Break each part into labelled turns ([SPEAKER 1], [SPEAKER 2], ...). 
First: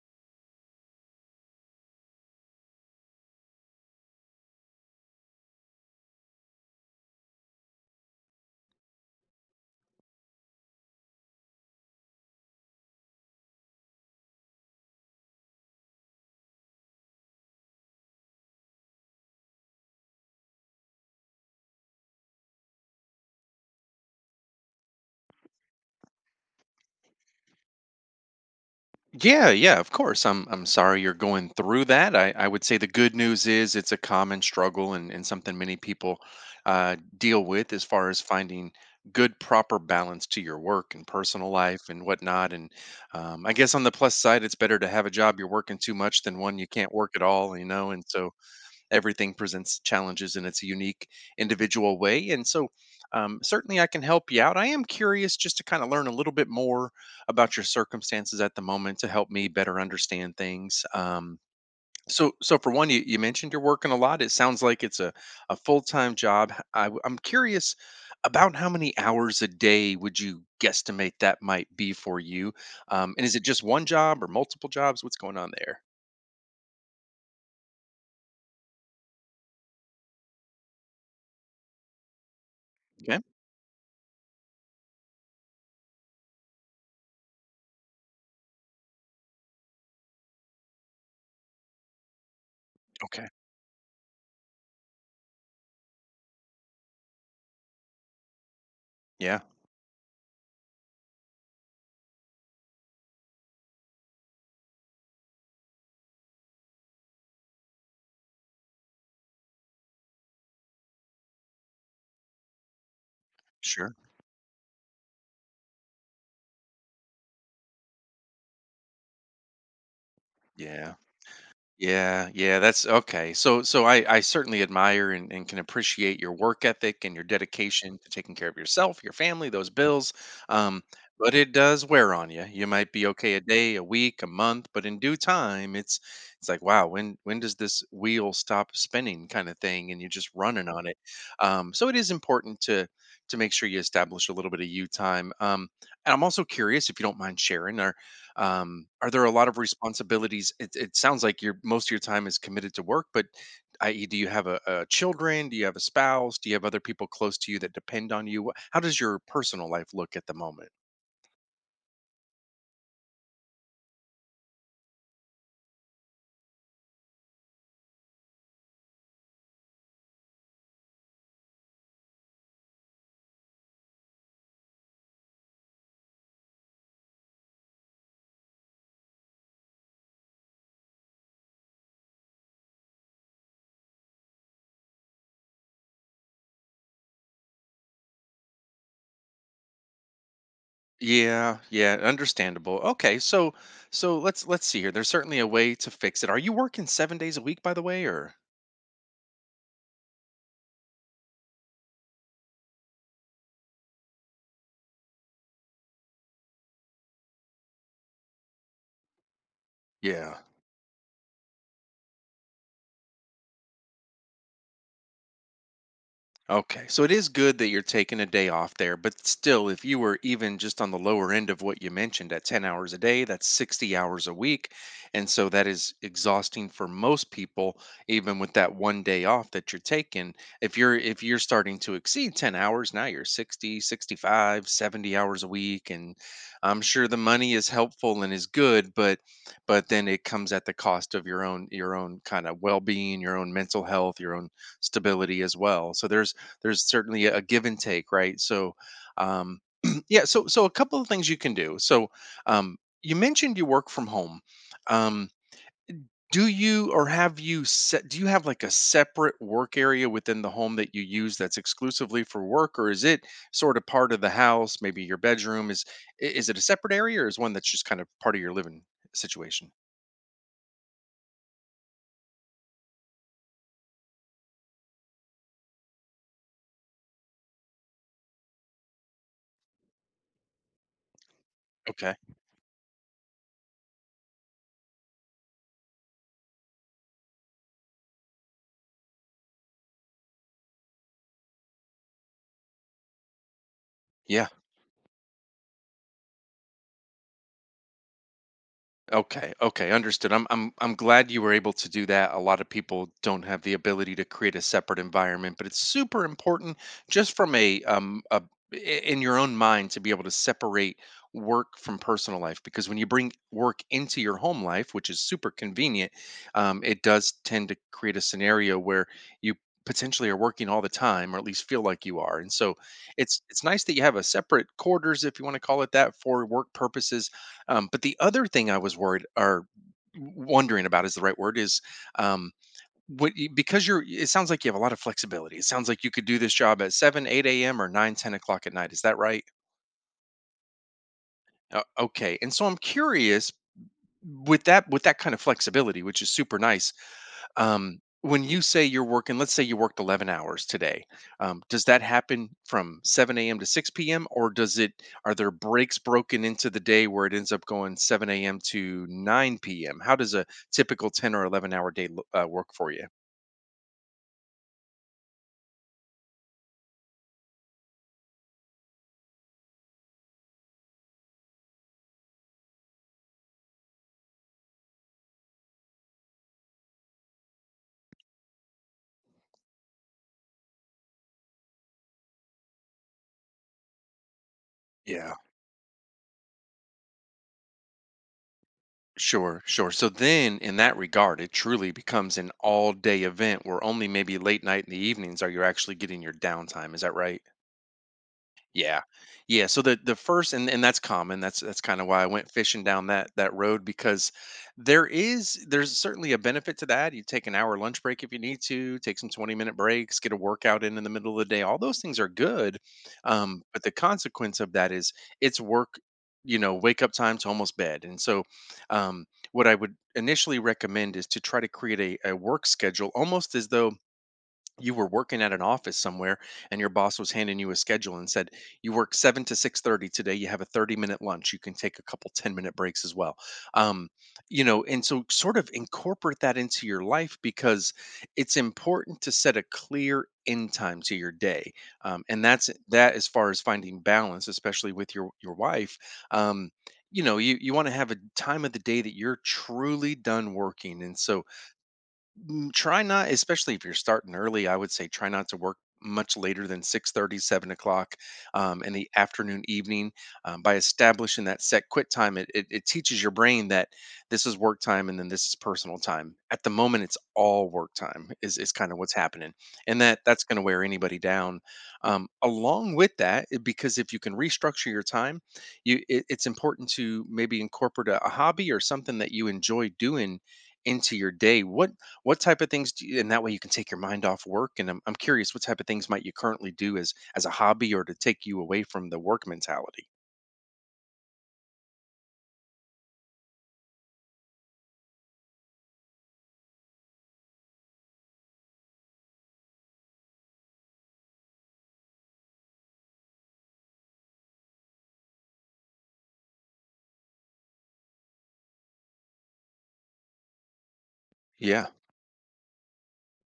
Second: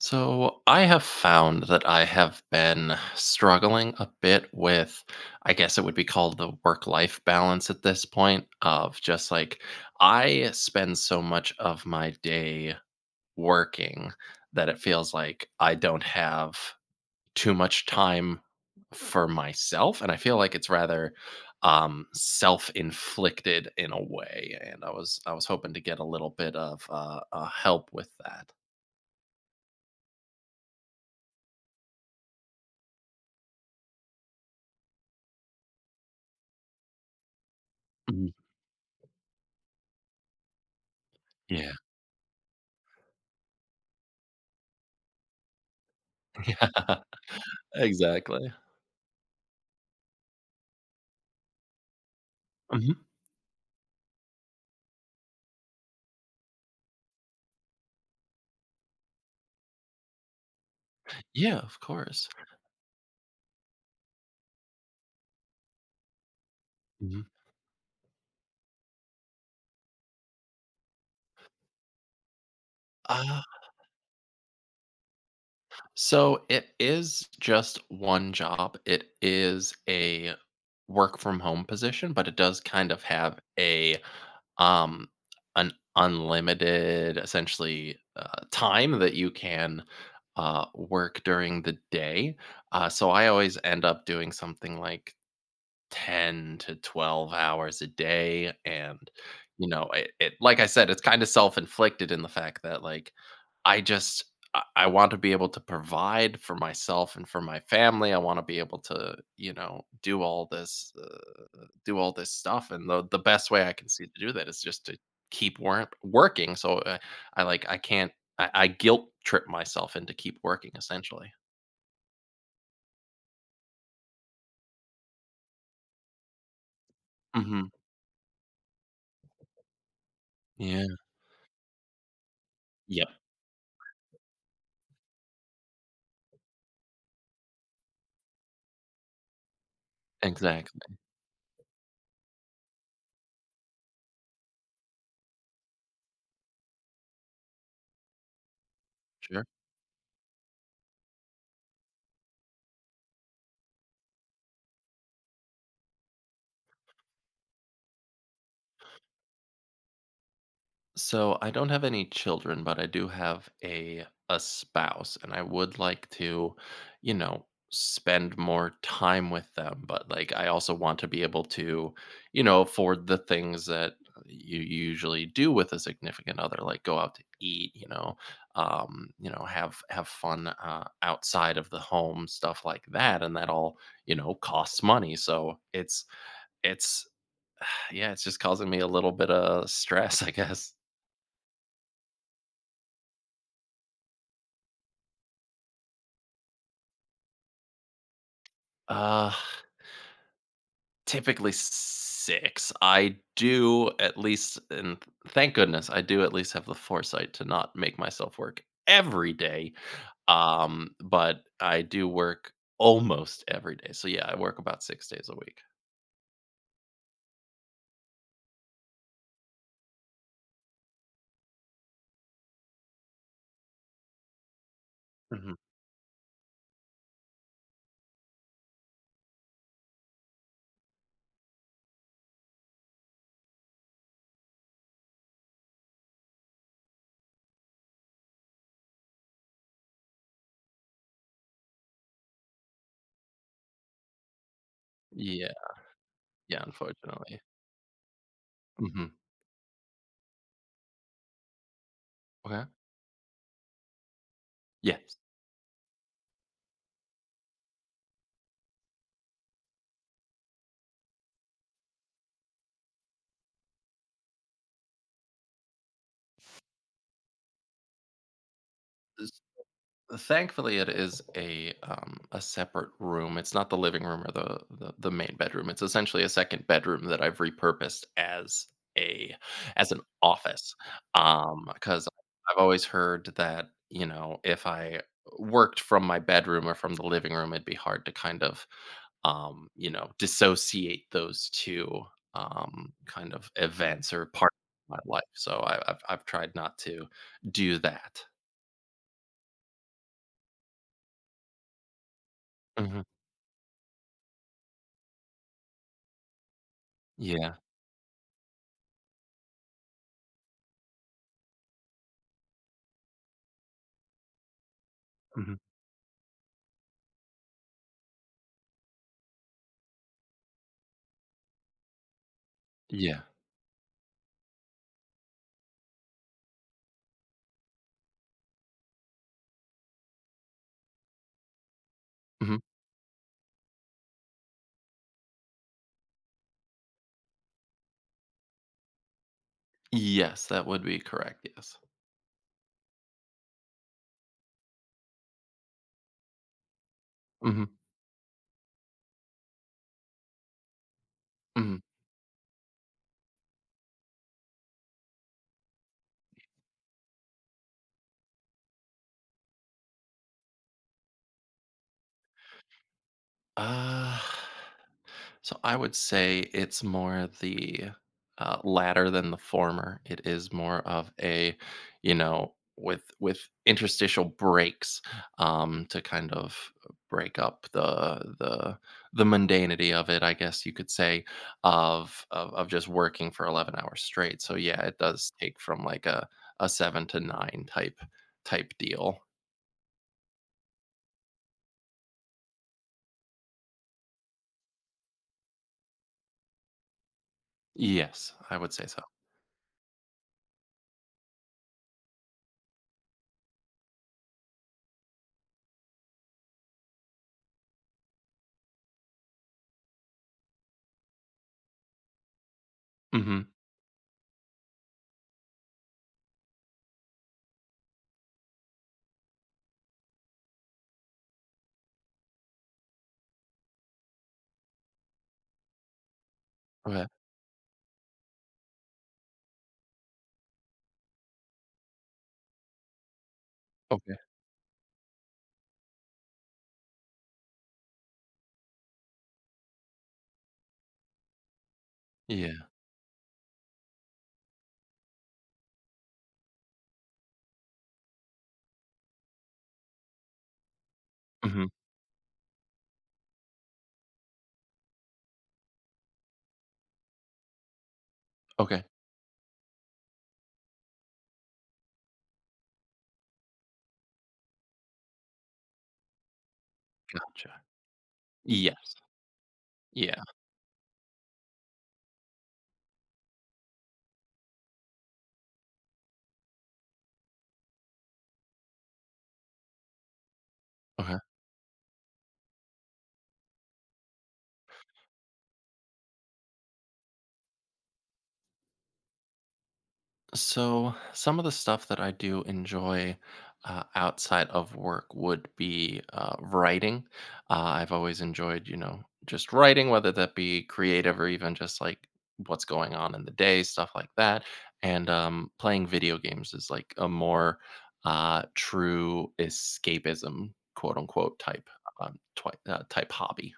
[SPEAKER 1] So I have found that I have been struggling a bit with, I guess it would be called the work life balance at this point, of just like I spend so much of my day working that it feels like I don't have too much time for myself. And I feel like it's rather self-inflicted in a way, and I was hoping to get a little bit of help with that.
[SPEAKER 2] Yeah, yeah, of course. I'm sorry you're going through that. I would say the good news is it's a common struggle and something many people deal with as far as
[SPEAKER 1] Mhm.
[SPEAKER 2] finding good proper balance to your work and personal
[SPEAKER 1] Yeah.
[SPEAKER 2] life and whatnot. And I guess on the plus side, it's better to have a job you're working too much than one you can't work at all, you know. And so
[SPEAKER 1] Exactly.
[SPEAKER 2] everything presents challenges in its unique individual way, and so
[SPEAKER 1] Mhm.
[SPEAKER 2] certainly I can help you out. I am curious just to kind of learn a little bit more about your circumstances at the moment to help me better understand things.
[SPEAKER 1] Yeah, of course.
[SPEAKER 2] So for one, you mentioned you're working a lot. It sounds like it's a full-time job. I am
[SPEAKER 1] Mhm.
[SPEAKER 2] curious about how many hours a day would you guesstimate that might be for you, and is
[SPEAKER 1] Uh,
[SPEAKER 2] it just one job or multiple jobs? What's going on there?
[SPEAKER 1] so it is just one job. It is a work from home position, but it does kind of
[SPEAKER 2] Okay.
[SPEAKER 1] have a um an unlimited, essentially, time that you can work during the day. So I
[SPEAKER 2] Okay.
[SPEAKER 1] always end up doing something like 10 to 12 hours a day. And,
[SPEAKER 2] Yeah.
[SPEAKER 1] you know, it, like I said, it's kinda self-inflicted in the fact that, like, I just I want to be able to provide for myself and for my family. I wanna be able to, you know, do all this stuff, and the best way I can
[SPEAKER 2] Sure.
[SPEAKER 1] see to do that is just to keep work working. So, I, like, I can't, I guilt trip myself into keep working,
[SPEAKER 2] Yeah.
[SPEAKER 1] essentially.
[SPEAKER 2] Yeah, yeah, that's okay. So, so I certainly admire and can appreciate your work ethic and your
[SPEAKER 1] Mhm.
[SPEAKER 2] dedication to taking care of yourself, your family, those bills. Um,
[SPEAKER 1] Yeah.
[SPEAKER 2] but it does wear on you. You might be
[SPEAKER 1] Yep.
[SPEAKER 2] okay a day, a week, a month, but in due time, it's like, wow, when does this wheel stop spinning, kind of thing, and you're just running on it.
[SPEAKER 1] Exactly.
[SPEAKER 2] So it is important to make sure you establish a little bit of you time. And I'm also curious, if you don't mind sharing, are there a
[SPEAKER 1] Sure.
[SPEAKER 2] lot of responsibilities? It sounds like your most of your time is committed to work, but i.e., do you have a children? Do you have a spouse? Do you have other people close to you that depend on you? Wh- how does your personal life look at the moment?
[SPEAKER 1] So I don't have any children, but I do have a spouse, and I would like to, you know, spend more time with them. But, like, I also want to be able to, you know, afford the things that you usually do with a significant other, like go out to eat, you know, have fun outside of the home, stuff like that, and that all, you know, costs money. So it's yeah, it's just causing me a little bit of stress, I guess.
[SPEAKER 2] Yeah. Yeah, understandable. Okay, so let's see here. There's certainly a way to fix it. Are you working 7 days a week, by the way, or?
[SPEAKER 1] Uh Typically 6. I do, at least. And thank goodness, I do at least have the foresight to not make myself work every day.
[SPEAKER 2] Yeah.
[SPEAKER 1] But I do work almost every day. So, yeah, I work about 6 days a week.
[SPEAKER 2] Okay, so it is good that you're taking a day off there, but still, if you were even just on the lower end of what you mentioned at 10 hours a day, that's 60 hours a week. And so
[SPEAKER 1] Mhm.
[SPEAKER 2] that is exhausting for most people, even with that one day off that you're taking. If you're starting to exceed 10 hours, now you're 60, 65, 70 hours a week. And I'm sure the money is helpful and is good, but then it comes at the cost of your own kind of well-being, your own mental health, your own stability
[SPEAKER 1] Yeah,
[SPEAKER 2] as well. So
[SPEAKER 1] yeah,
[SPEAKER 2] there's certainly
[SPEAKER 1] unfortunately.
[SPEAKER 2] a give and take, right? So,
[SPEAKER 1] Mhm.
[SPEAKER 2] um, yeah, so so a couple of things you can do. So,
[SPEAKER 1] Okay.
[SPEAKER 2] um, you mentioned you work from home.
[SPEAKER 1] Yes.
[SPEAKER 2] Um, do you or have you set? Do you have like a separate work area within the home that you use that's exclusively for work, or is it sort of part of the house? Maybe your bedroom is I- is it a separate area, or is one that's just kind of part of your living situation?
[SPEAKER 1] Thankfully, it is a separate room. It's not the living room or the main bedroom. It's essentially a second bedroom that I've repurposed as a as an office. Because
[SPEAKER 2] Okay.
[SPEAKER 1] I've always heard that, if I worked from my bedroom or from the living room, it'd be hard to kind of dissociate those two, kind of, events or
[SPEAKER 2] Yeah.
[SPEAKER 1] part of my life. So I've tried not to do that.
[SPEAKER 2] Okay, okay, understood. I'm glad you were able to do that. A lot of
[SPEAKER 1] Mhm.
[SPEAKER 2] people don't have the ability to create a separate environment, but it's super important just from
[SPEAKER 1] Yeah.
[SPEAKER 2] a I- in your own mind to be able to separate work from personal life, because when you bring work into your home life, which is super
[SPEAKER 1] Mm-hmm.
[SPEAKER 2] convenient, it does tend to create a scenario where you potentially are working all the time, or at least feel like you are. And so
[SPEAKER 1] Yeah.
[SPEAKER 2] it's nice that you have a separate quarters, if you want to call it that, for work purposes. But the other thing I was worried, or wondering about, is the right word is um,
[SPEAKER 1] Mhm.
[SPEAKER 2] what you, because you're. It sounds like you have a lot of flexibility. It sounds like you could do this job at seven, eight a.m. or nine, 10 o'clock at night. Is that right?
[SPEAKER 1] Yes, that would be correct, yes.
[SPEAKER 2] Okay. And so I'm curious, with that kind of flexibility, which is super nice.
[SPEAKER 1] Mhm.
[SPEAKER 2] When you say you're working, let's say you worked 11 hours today,
[SPEAKER 1] Mhm.
[SPEAKER 2] does that happen from 7 a.m. to 6 p.m., or does it, are there breaks broken into the day where it ends up going 7 a.m. to 9 p.m.? How does a typical 10 or 11-hour day lo- work for you?
[SPEAKER 1] Uh, so I would say it's more the latter than the former. It is more of a, you know, with interstitial breaks, to kind of break up the mundanity of it, I guess you could say, of just working for 11 hours straight. So yeah, it does
[SPEAKER 2] Yeah.
[SPEAKER 1] take from like a 7 to 9 type deal.
[SPEAKER 2] Sure, sure. So then, in that regard, it truly becomes an all day event where only maybe late night in the evenings are you actually getting your downtime. Is that right?
[SPEAKER 1] Yes, I would say so.
[SPEAKER 2] Yeah. Yeah, so the first and that's common, that's kinda why I went fishing down that road, because there's certainly a benefit to that. You take an hour lunch break if you need to, take some 20-minute breaks, get a workout in the middle of the day, all those things are good,
[SPEAKER 1] Mhm.
[SPEAKER 2] but the consequence of that is it's work, you know, wake up time to almost bed, and so, um, what I would initially recommend is to try to create a work schedule, almost as though you were working at an office somewhere and your
[SPEAKER 1] Okay.
[SPEAKER 2] boss was handing you a schedule and said you work 7 to 6:30 today, you have a 30-minute lunch, you can take a couple 10-minute breaks as well. um,
[SPEAKER 1] Okay.
[SPEAKER 2] you know, and so sort of incorporate that into your life, because it's important to set a clear end time to your day, and
[SPEAKER 1] Yeah.
[SPEAKER 2] that as far as finding balance, especially with your wife. um, you know, you want to have a time of the day that you're truly done working, and so
[SPEAKER 1] Mhm.
[SPEAKER 2] mm, try not, especially if you're starting early, I would say try not to work much later than 6:30, 7 o'clock
[SPEAKER 1] Okay.
[SPEAKER 2] in the afternoon, evening. By establishing that set quit time, it teaches your brain that this is work time and then this is personal time. At the moment, it's
[SPEAKER 1] Gotcha.
[SPEAKER 2] all work time, is kind
[SPEAKER 1] Yes.
[SPEAKER 2] of what's happening. And that
[SPEAKER 1] Yeah.
[SPEAKER 2] that's going to wear anybody down. Along with that, I- because if you can restructure your time, you it's important to maybe incorporate a hobby or something that you enjoy doing into
[SPEAKER 1] Okay.
[SPEAKER 2] your day. What type of things do you, and that way you can take your mind off work, and I'm curious, what type of things might you currently do as a hobby or to take you away from the work mentality?
[SPEAKER 1] So some of the stuff that I do enjoy outside of work would be writing. Uh, I've always enjoyed, you know, just writing, whether that be creative or even just like what's going on in the day, stuff like that. And playing video games is like a more true escapism, quote unquote, type,
[SPEAKER 2] Yeah.
[SPEAKER 1] type hobby.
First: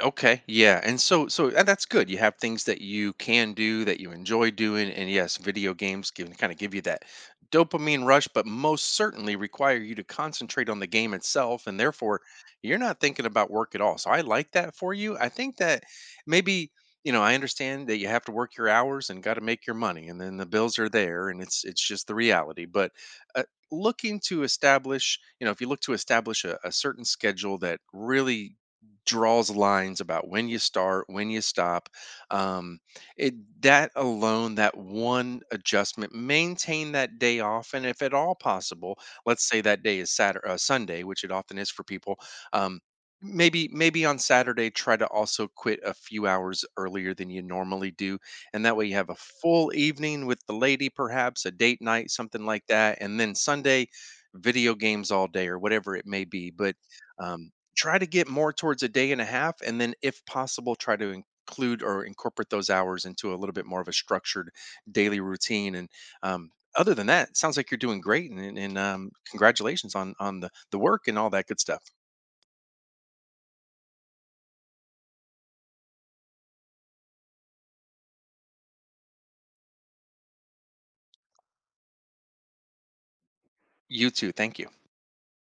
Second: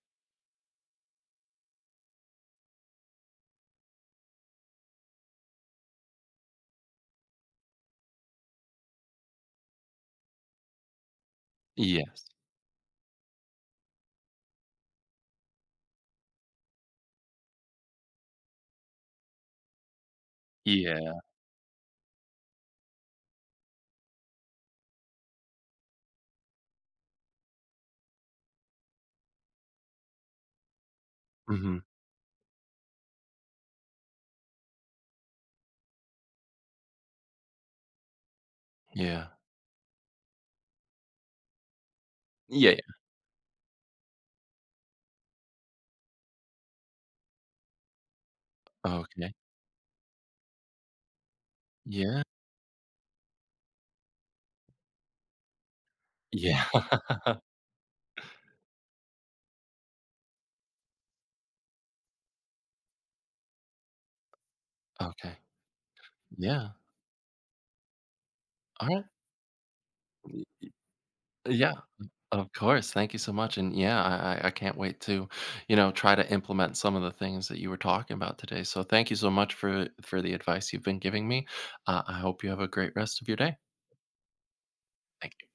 [SPEAKER 2] Okay, yeah. And that's good. You have things that you can do that you enjoy doing, and yes, video games can kind of give you that dopamine rush, but most certainly require you to concentrate on the game itself, and therefore
[SPEAKER 1] Yes.
[SPEAKER 2] you're not thinking about work at all. So I like that for you. I think that maybe, you know, I understand that you have to work your hours and got to make your money and then the bills are
[SPEAKER 1] Yeah.
[SPEAKER 2] there, and it's just the reality. But uh, looking to establish, you know, if you look to establish a certain schedule that really draws lines about when you start, when you
[SPEAKER 1] Hmm.
[SPEAKER 2] stop. Um, it that alone, that one adjustment, maintain that day off, and if at all possible,
[SPEAKER 1] Yeah.
[SPEAKER 2] let's say that day is Saturday, Sunday, which it often is for people.
[SPEAKER 1] Yeah,
[SPEAKER 2] Um,
[SPEAKER 1] yeah.
[SPEAKER 2] maybe on Saturday, try to also quit a few hours earlier than you normally do, and that way you have a
[SPEAKER 1] Okay.
[SPEAKER 2] full evening with the lady, perhaps a date night,
[SPEAKER 1] Yeah.
[SPEAKER 2] something like that, and then Sunday, video games all day or whatever it may be,
[SPEAKER 1] Yeah.
[SPEAKER 2] but. Um, try to get more towards a day and a half, and then if possible try to include or incorporate those hours into a little bit more of a structured daily
[SPEAKER 1] Okay.
[SPEAKER 2] routine, and um,
[SPEAKER 1] Yeah.
[SPEAKER 2] other than that, it sounds like you're doing great, and
[SPEAKER 1] All right.
[SPEAKER 2] congratulations on
[SPEAKER 1] Y-
[SPEAKER 2] the work and all that good
[SPEAKER 1] Yeah,
[SPEAKER 2] stuff.
[SPEAKER 1] of course. Thank you so much. And yeah, I can't wait to, try to implement some of the things that you were talking about today. So thank you so much for the advice you've been giving me. I hope you have a great rest of your day.
[SPEAKER 2] You too, thank you.
[SPEAKER 1] Thank